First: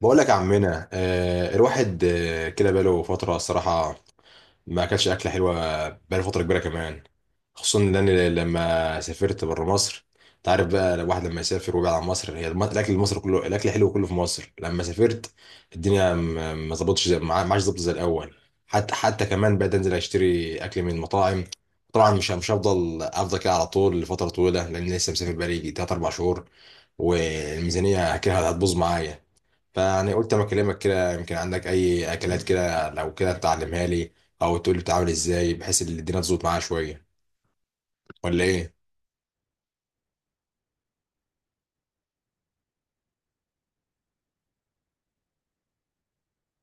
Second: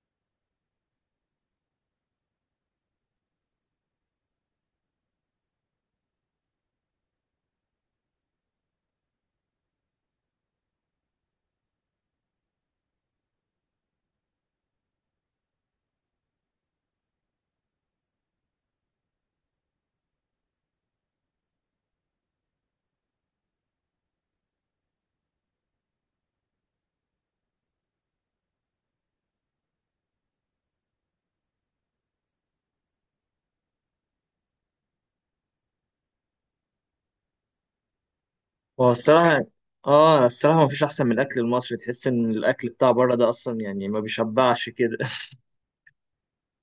بقول لك يا عمنا الواحد، كده بقاله فترة الصراحة ما أكلش أكلة حلوة. بقاله فترة كبيرة كمان، خصوصا إن أنا لما سافرت بره مصر. أنت عارف بقى الواحد لما يسافر ويبعد عن مصر، هي الأكل المصري كله، الأكل حلو كله في مصر. لما سافرت الدنيا ما ظبطتش، ما عادش ظبط زي الأول. حتى كمان بقيت أنزل أشتري أكل من مطاعم. طبعا مش هفضل أفضل كده على طول لفترة طويلة، لأن لسه مسافر بقالي تلات أربع شهور، والميزانية كده هتبوظ معايا. فيعني قلت اما اكلمك كده يمكن عندك اي اكلات كده لو كده تعلمها لي، او تقول لي بتعمل ازاي بحيث ان الدنيا تظبط معايا شويه، ولا ايه؟ هو الصراحة اه الصراحة ما فيش أحسن من الأكل المصري، تحس إن الأكل بتاع بره ده أصلا يعني ما بيشبعش كده.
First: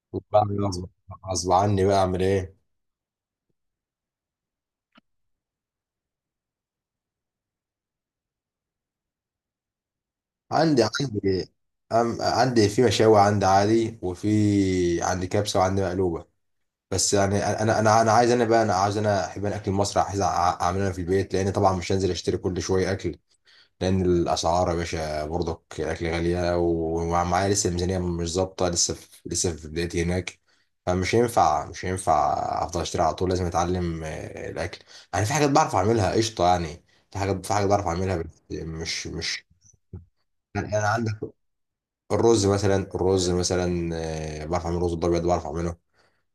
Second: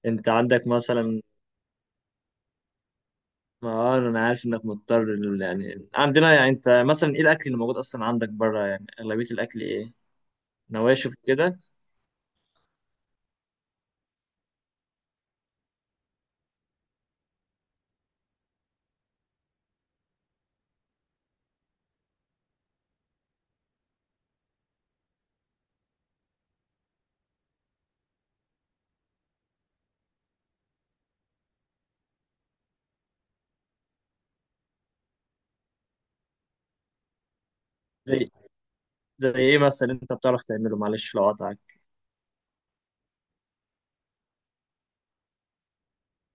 أنت وبعمل عندك غصب، مثلا، غصب عني بقى اعمل ايه. ما أنا عارف إنك مضطر يعني عندنا، يعني أنت مثلا إيه الأكل اللي موجود أصلا عندك بره؟ يعني أغلبية الأكل إيه؟ عندي نواشف عندي كده. أم عندي في مشاوي عندي عادي، وفي عندي كبسه وعندي مقلوبه. بس يعني انا عايز، انا بقى انا عايز، انا احب، انا اكل مصر عايز اعمله انا في البيت، لان طبعا مش هنزل اشتري كل شويه اكل. لان الاسعار يا باشا برضك الاكل غاليه، ومعايا لسه الميزانيه مش ظابطه، لسه في، لسه في بدايتي هناك. فمش هينفع مش هينفع افضل اشتري على طول. لازم اتعلم الاكل، يعني في حاجات بعرف اعملها قشطه يعني. في حاجات، في حاجات بعرف اعملها بس زي مش زي مش إيه مثلا أنت بتعرف يعني تعمله، انا معلش عندك لو قطعك. الرز مثلا، الرز مثلا بعرف اعمل رز الابيض، بعرف اعمله.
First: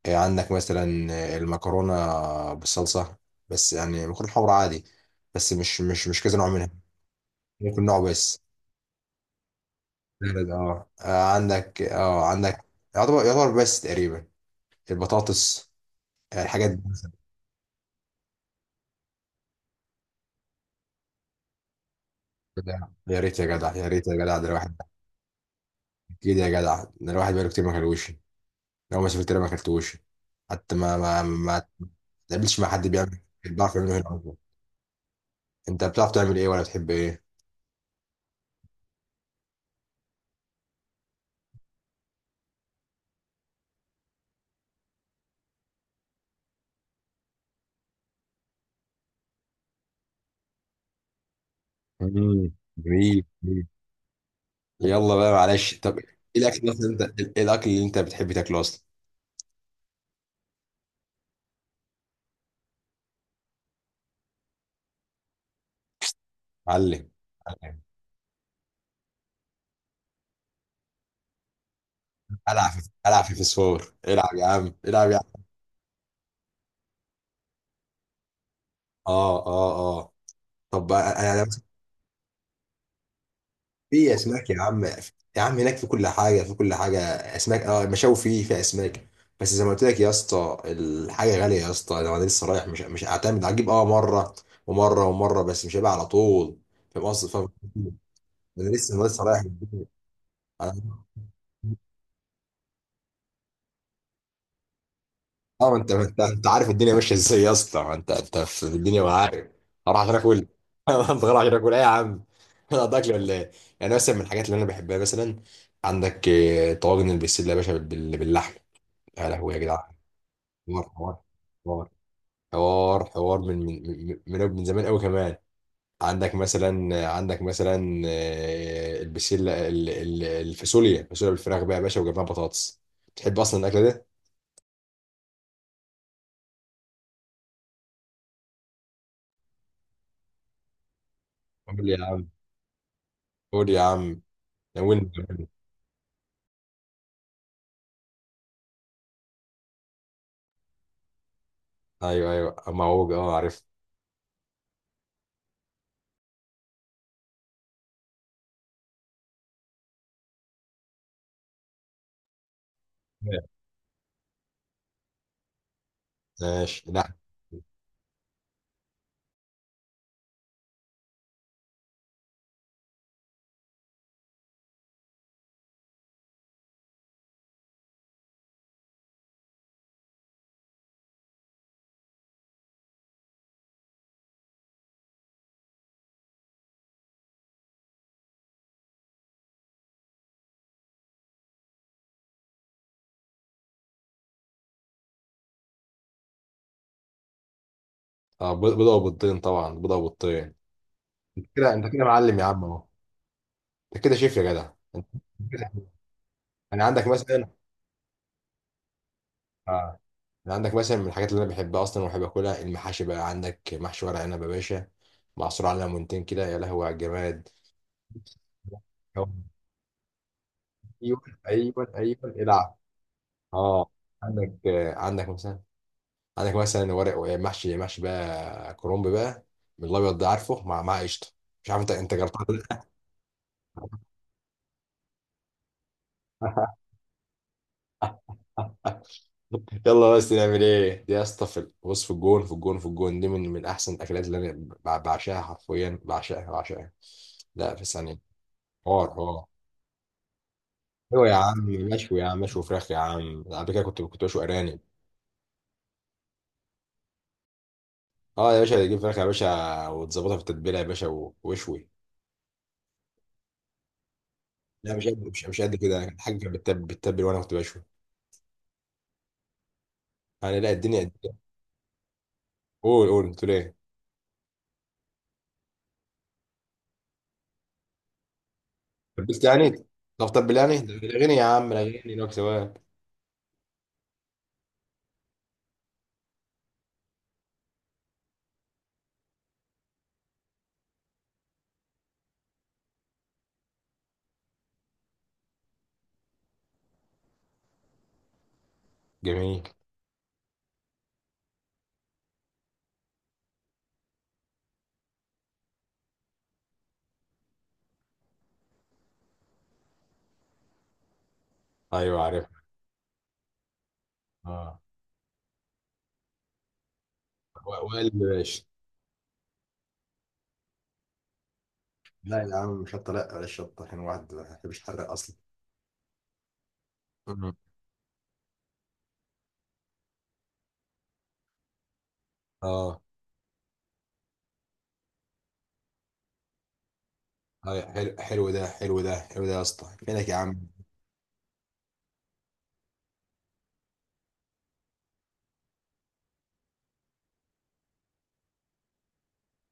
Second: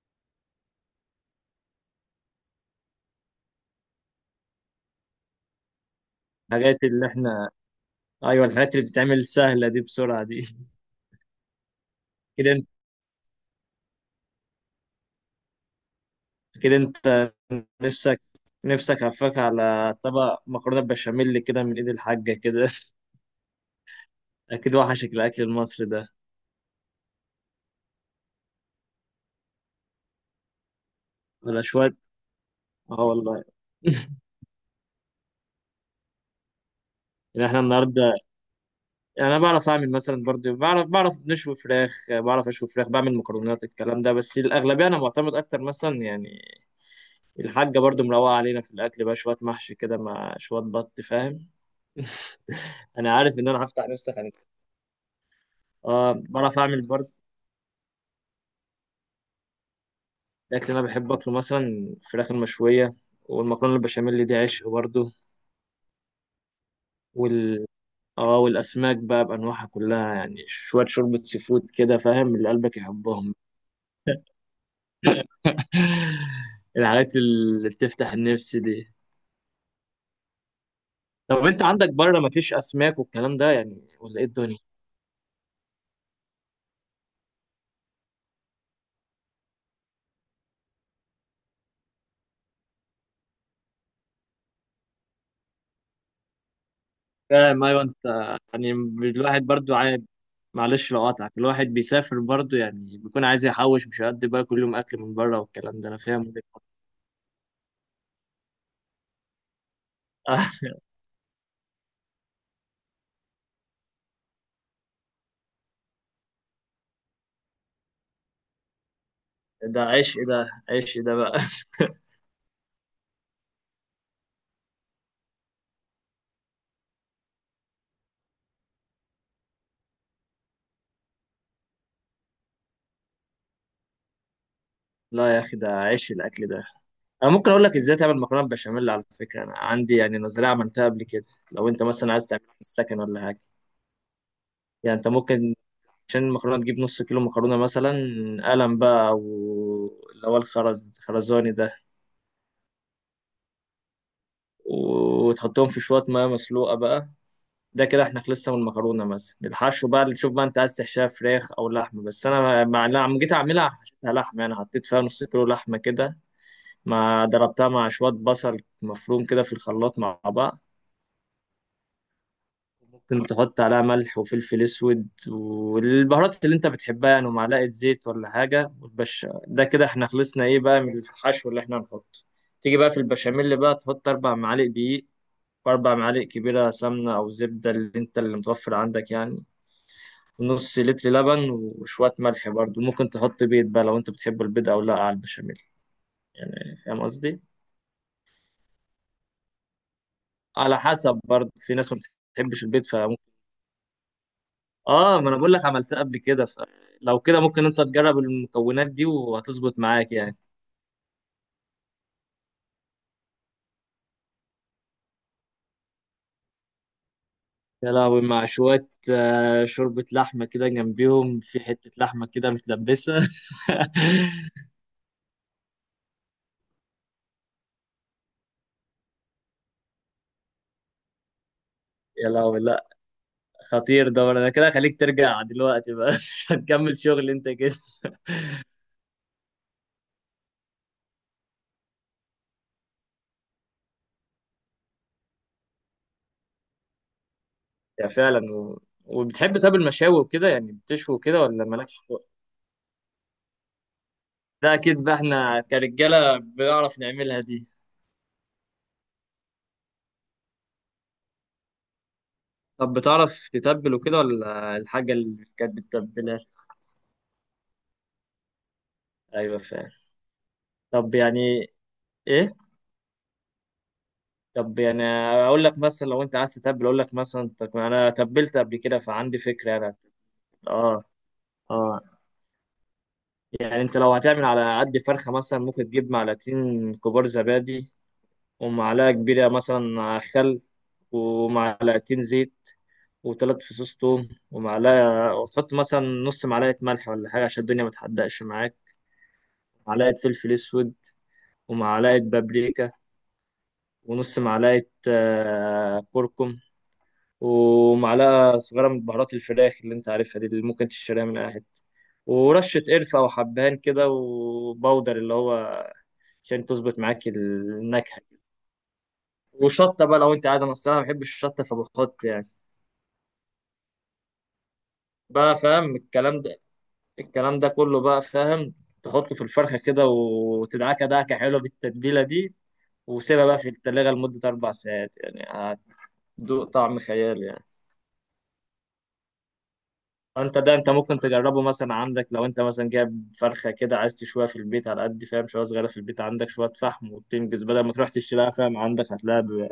عندك مثلا المكرونه بالصلصه، بس يعني مكرونه حمرا عادي، بس مش كذا نوع منها، الحاجات اللي إحنا، ممكن نوع بس. أيوه الحاجات اللي بتتعمل سهلة دي بسرعة دي. بارد اه عندك اه كده عندك، أنت يعتبر، يعتبر بس تقريبا البطاطس، الحاجات كده دي. أنت نفسك نفسك هفاك على طبق مكرونة بشاميل كده من إيد الحاجة كده. جدع. يا ريت يا جدع، يا ريت يا جدع، ده الواحد اكيد وحشك الاكل المصري ده، اكيد يا جدع، ده الواحد بقاله كتير ما كلوش. لو ما سافرت هنا ما كلتوش. حتى ما ما ولا ما شوية. تقابلش مع حد اه بيعمل، والله. بيعرف يعمله هنا أصلاً. انت بتعرف تعمل ايه ولا بتحب ايه؟ يعني احنا النهارده، يعني انا بعرف اعمل مثلا برضو، بعرف نشوي فراخ، بعرف اشوي فراخ، بعمل مكرونات، الكلام ده. بس الاغلبيه انا معتمد اكتر مثلا يعني الحاجه برضو مروقه علينا في الاكل بقى، شويه محشي كده مع شويه بط، فاهم. مم. انا جميل عارف ان انا جميل. هفتح نفسي خانق. يلا بقى معلش، طب ايه اه الاكل بعرف اعمل اللي انت، برضو. ايه الاكل اللي انت بتحب تاكله اصلا؟ الاكل اللي انا بحب اكله مثلا الفراخ المشويه، والمكرونه البشاميل دي عشق برضو. علم، علم. اه، والاسماك بقى بانواعها كلها، يعني شويه شوربه سي فود كده، فاهم، اللي العب قلبك في، العب في يحبهم. فسفور، العب يا عم، العب يا عم. الحاجات اللي بتفتح النفس دي. اه اه اه. طب طب انا انت عندك بره مفيش اسماك والكلام ده يعني، في ولا ايه اسماك الدنيا؟ يا عم، يا عم هناك في كل حاجه، في كل حاجه. اسماك، اه المشاوي فيه، في اسماك، بس زي ما قلت لك يا اسطى الحاجه غاليه يا اسطى. لو انا لسه رايح مش هعتمد، هجيب اه مره ومره ومره، بس مش هيبقى على طول. فاهم قصدي، فاهم فاهم، ايوه، قصدي؟ انت انا يعني لسه، انا لسه الواحد برضو عايز، معلش رايح. لو قاطعك، الواحد بيسافر برضو يعني بيكون عايز يحوش، مش هيقضي بقى كل يوم اكل من بره اه ما والكلام ده، انت، انا ما انت فاهم وجهة انت نظرك. عارف الدنيا ماشيه ازاي يا اسطى، ما انت، انت في الدنيا وعارف. هروح عشان اكل. هروح عشان اكل ايه يا عم؟ انا قضيت اكل ولا ايه؟ يعني مثلا من الحاجات اللي انا بحبها مثلا، عندك طواجن البسله يا باشا باللحم، يا لهوي يا ده جدعان. عيش، ده حوار، عيش ده حوار، بقى. حوار، حوار، حوار من من زمان قوي كمان. عندك مثلا، عندك مثلا البسله، الفاصوليا، الفاصوليا بالفراخ بقى يا باشا وجنبها بطاطس. تحب اصلا الاكله ده؟ لا يا اخي ده عيش الاكل ده. انا ممكن اقول لك ازاي تعمل مكرونه بشاميل، على فكره انا عندي يعني نظريه عملتها قبل كده، لو انت قول يا مثلا عايز عم، تعملها في السكن ولا حاجه. قول يا عم، يعني انت ناولني. ممكن، عشان المكرونه تجيب نص كيلو مكرونه مثلا، قلم بقى او اللي هو الخرز خرزاني ده، ايوه ايوه، معوج اه عرفت. وتحطهم في شويه ميه مسلوقه بقى. ده كده احنا خلصنا من المكرونه. مثلا الحشو بقى اللي تشوف بقى انت عايز تحشيها فراخ او لحمه، بس انا مع لما جيت اعملها حشيتها لحمه، يعني حطيت فيها نص كيلو لحمه كده، ماشي لا. مع ضربتها مع شويه بصل مفروم كده في الخلاط مع بعض، ممكن تحط عليها ملح وفلفل اسود والبهارات اللي انت بتحبها يعني، ومعلقه زيت ولا حاجه وتبش، ده كده احنا خلصنا ايه بقى من الحشو اللي احنا هنحطه. تيجي بقى في البشاميل بقى، تحط 4 معالق دقيق، و4 معالق كبيره سمنه او زبده، اللي متوفر عندك يعني، ونص لتر لبن وشويه ملح، برضو ممكن تحط بيض بقى لو انت بتحب البيض او لا على البشاميل، يعني فاهم قصدي، بيضه وبيضتين، طبعا بيضه وبيضتين. على حسب، انت برضو كده، في انت ناس ما كده معلم يا عم بتحبش اهو، البيض، انت كده شيف يا جدع. انت اه ما انا بقول لك كده، عملتها قبل كده، انا عندك فلو كده مثلا ممكن انت تجرب المكونات دي وهتظبط آه، معاك يعني. انا عندك مثلا من الحاجات اللي انا بحبها اصلا وبحب اكلها المحاشي بقى. عندك محشي ورق عنب يا باشا، معصور على ليمونتين كده يا لهوي على الجماد. يا لهوي، مع شوية شوربة لحمة كده ايوه، جنبيهم في ايوه حتة ايوه لحمة كده العب، متلبسة. اه. عندك عندك مثلا، عندك مثلا ورق محشي، محشي بقى كرنب بقى، من الابيض ده عارفه، مع مع قشطه. مش عارف انت، انت يا جربتها لهوي، ولا لا، خطير ده، انا كده خليك ترجع دلوقتي بقى. مش لأ. هتكمل شغل انت كده. يلا بس نعمل ايه دي يا اسطى؟ في بص، في الجون، في الجون، في الجون دي من من احسن الاكلات اللي انا بعشقها، حرفيا بعشقها بعشقها. لا في يا ثانيه. فعلا. و... حوار حوار. وبتحب طب المشاوي وكده يعني، بتشوي ايوه يا كده عم، ولا مالكش مشوي يا فوق؟ عم، مشوي فراخ يا عم. قبل كده كنت بشوي ده ارانب. اكيد بقى، احنا كرجالة بنعرف نعملها دي. اه يا باشا، تجيب فراخ يا باشا وتظبطها في التتبيله يا باشا واشوي. طب بتعرف تتبل وكده، ولا لا، مش الحاجة قد اللي مش مش قد كانت كده الحاجه، بتتبلها؟ كانت بتتبل وانا كنت بشوي ايوه فعلا. يعني. لا الدنيا. طب يعني ايه، قول، قول، قلت له ايه؟ طب يعني اقول لك مثلا لو انت عايز تتبل، اقول لك مثلا، طب انا تبلت قبل كده فعندي لبست فكره يعني. انا. طب يعني اه، الاغاني يا عم، الاغاني اه، لو سواد. يعني انت لو هتعمل على قد فرخه مثلا، ممكن تجيب معلقتين كبار زبادي، ومعلقه كبيره مثلا خل، ومعلقتين زيت، و3 فصوص توم، ومعلقه، وتحط مثلا نص معلقه ملح ولا حاجه عشان الدنيا ما تحدقش معاك، جميل. معلقه فلفل اسود، ومعلقه بابريكا، ونص معلقه كركم، ومعلقة صغيرة من بهارات الفراخ اللي انت عارفها دي، اللي ممكن تشتريها من اي حتة، ايوه عارف. ورشة قرفة أو حبهان كده اه، وبودر اللي هو عشان تظبط معاك وائل النكهة، باشا. وشطة بقى لو أنت عايز، أنا الصراحة ما بحبش الشطة فبحط لا يعني، يا عم، شطة لا، بلاش شطة، عشان الواحد ما بيحبش يحرق أصلا. بقى فاهم الكلام ده، مم. الكلام ده كله بقى فاهم. تحطه في الفرخة كده وتدعكة دعكة حلوة بالتتبيلة دي، اه وسيبها بقى في التلاجة لمدة 4 ساعات يعني، هتدوق طعم خيالي يعني. حلو، حلو ده، حلو ده، حلو ده يا اسطى، فينك يا فانت عم. ده انت ممكن تجربه مثلا، عندك لو انت مثلا جايب فرخه كده عايز تشويها في البيت على قد، فاهم، شويه صغيره في البيت، عندك شويه فحم وبتنجز بدل ما تروح تشتريها، فاهم، عندك هتلاقيها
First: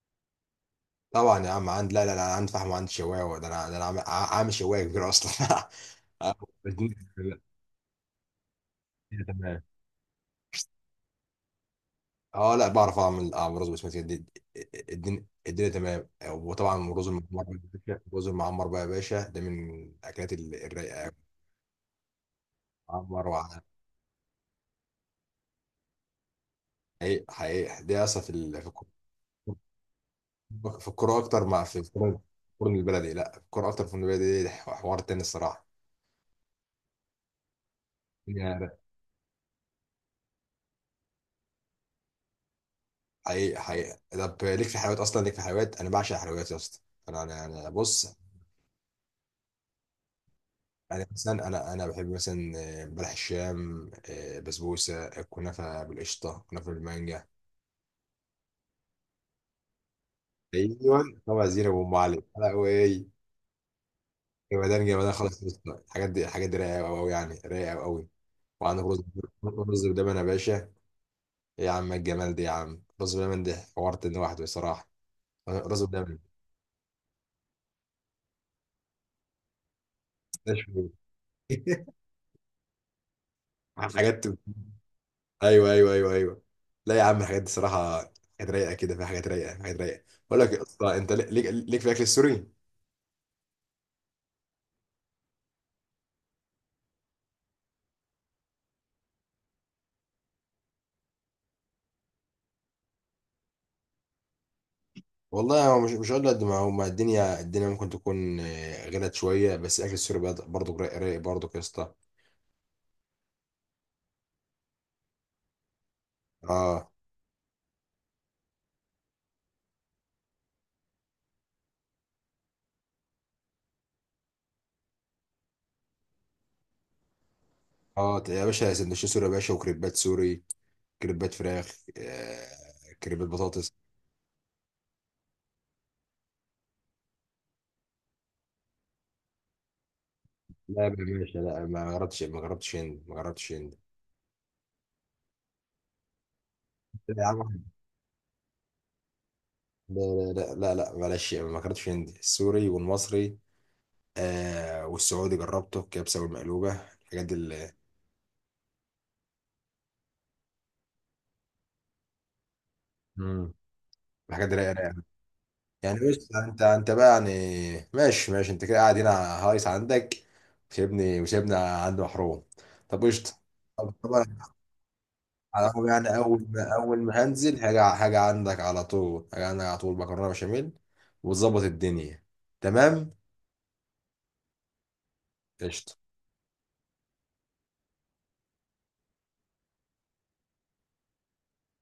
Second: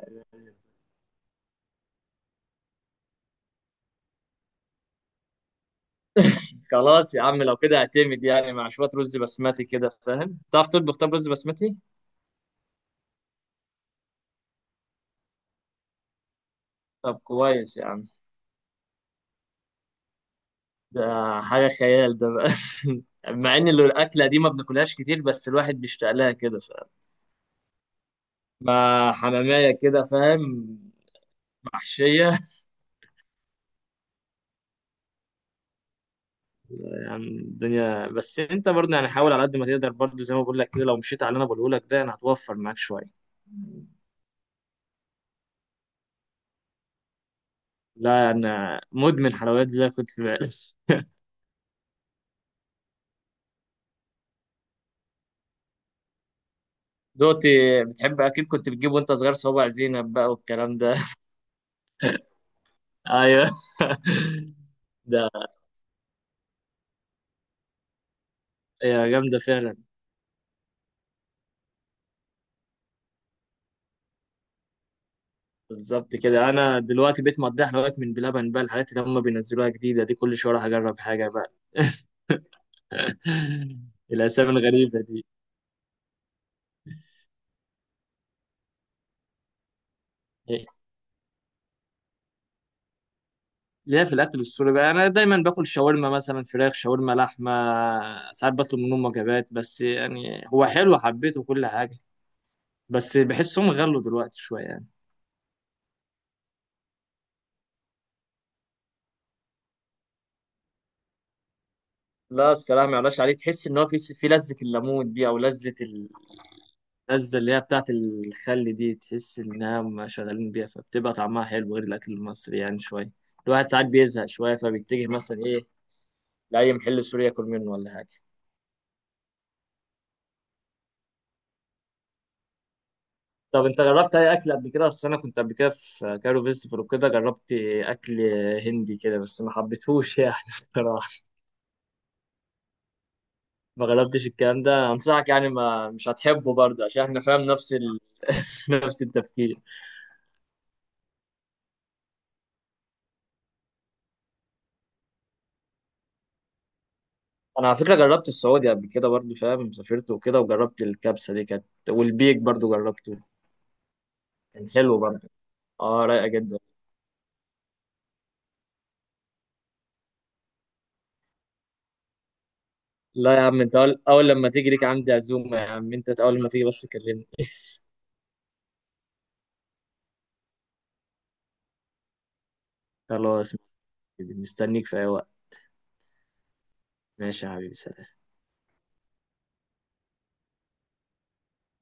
طبعا يا عم، عند لا لا لا، انا عندي فحم وعندي شوايه، ده انا، ده انا عامل، عامل شوايه كبيره اصلا. آه، الاتنين- خلاص يا لا، عم، لو كده اعتمد يعني، مع شويه رز تمام. بسمتي كده، فاهم، تعرف تطبخ طب رز بسمتي؟ اه لا، بعرف اعمل، اعمل رز بسمتي الدنيا، الدنيا تمام. وطبعا الرز طب المعمر بقى كويس يا يا عم، الرز المعمر بقى يا باشا، ده من الاكلات ده الرايقه أوي. حاجه خيال ده بقى. معمر مع وعلى. ان اللي الاكله دي ما بناكلهاش كتير، بس الواحد بيشتاق لها كده، فاهم، حقيقي حقيقي، دي اصلا في في الكوره، مع حماميه كده، فاهم، في الكوره اكتر مع في الفرن، محشيه، الفرن البلدي. لا، في الكوره اكتر في الفرن البلدي، دي حوار تاني الصراحه. يعني الدنيا، بس الدنيا انت رايقة. برضه يعني حاول على قد ما تقدر برضه، زي ما بقول لك كده، لو مشيت على اللي انا بقوله لك ده يعني هتوفر معاك شويه. حقيقي حقيقي. طب ليك في حلويات اصلا؟ ليك في حلويات؟ انا بعشق الحلويات يا اسطى. انا انا أنا بص. لا، انا مدمن حلويات زي ما كنت في بالك. يعني مثلا انا بحب مثلا بلح الشام، بسبوسه، كنافه بالقشطه، كنافه بالمانجا. دوتي، بتحب اكيد كنت بتجيب وانت صغير صوابع زينب بقى والكلام ده. ايوه طبعا، زينب وام علي لا، وايه، ايوه. جمدان جمدان ده خلاص. الحاجات دي، الحاجات دي رايقه قوي قوي، يعني رايقه قوي. وعندك رز، هي جامده فعلا. رز بلبن يا باشا. إيه يا عم الجمال ده يا عم، رز بلبن ده حوارت ان واحد بصراحه. رز بالظبط بلبن كده، انا دلوقتي بقيت مقضيها حلويات من بلبن بقى، الحاجات اللي هم بينزلوها جديده دي كل ده شويه اروح شوي. اجرب حاجه بقى. حاجات. الاسامي الغريبه دي. ايوه ايوه ايوه ايوه. لا يا عم الحاجات دي صراحه، حاجات رايقه كده، في حاجات رايقه، حاجات رايقه. بقول لك يا اسطى، انت ليك، ليك في الاكل السوري؟ ليا في الاكل السوري بقى، انا دايما باكل شاورما مثلا، فراخ شاورما لحمه، ساعات بطلب منهم وجبات، بس يعني هو حلو، حبيته كل حاجه، بس بحسهم غلوا دلوقتي شويه يعني. والله هو مش هقول قد ما هو، ما الدنيا، الدنيا ممكن تكون غلت شويه، بس الاكل السوري برضه رايق، رايق برضه يا اسطى. لا الصراحة ما يعلاش عليه، تحس إن هو في لذة الليمون دي، أو لذة اه. اللذه اللي هي بتاعت الخل دي، تحس انها ما شغالين بيها فبتبقى طعمها حلو غير الاكل المصري يعني شويه. الواحد ساعات بيزهق شويه فبيتجه مثلا ايه، لاي محل سوري ياكل منه ولا حاجه. اه يا باشا، سندوتشات سوري يا باشا، وكريبات سوري، كريبات فراخ، آه، كريبات طب بطاطس. انت جربت اي اكل قبل كده؟ اصل انا كنت قبل كده في كايرو فيستيفال وكده، جربت اكل هندي كده بس ما حبيتهوش يعني. لا يا الصراحه، باشا لا، ما جربتش، ما جربتش هند، ما جربتش هند. ما جربتش الكلام ده، انصحك يعني، ما مش هتحبه برضه عشان احنا لا يا فاهم عم. نفس نفس التفكير. لا لا لا لا معلش، ما جربتش هند. السوري والمصري آه، والسعودي جربته، الكبسه والمقلوبه، الحاجات دي انا على فكره جربت السعودي قبل كده برضه، فاهم، سافرت وكده وجربت الكبسه دي، كانت، والبيك برضه جربته، مم. الحاجات دي كان رايقه، رايقة. حلو برضه. يعني اه، رايقه بص جدا. انت، انت بقى يعني ماشي، ماشي، انت كده قاعد هنا هايص عندك، وسيبني، وسيبنا عند محروم. طب قشطة. لا يا عم، انت طب اول طبعا، لما تيجي ليك عندي عزومه على يا العموم عم، انت يعني اول اول لما تيجي ما، بس اول ما كلمني. هنزل هاجي، هاجي عندك على طول، هاجي عندك على طول مكرونة بشاميل وتظبط الدنيا. تمام. خلاص، مستنيك في اي وقت. قشطة. ماشي يا حبيبي، سلام.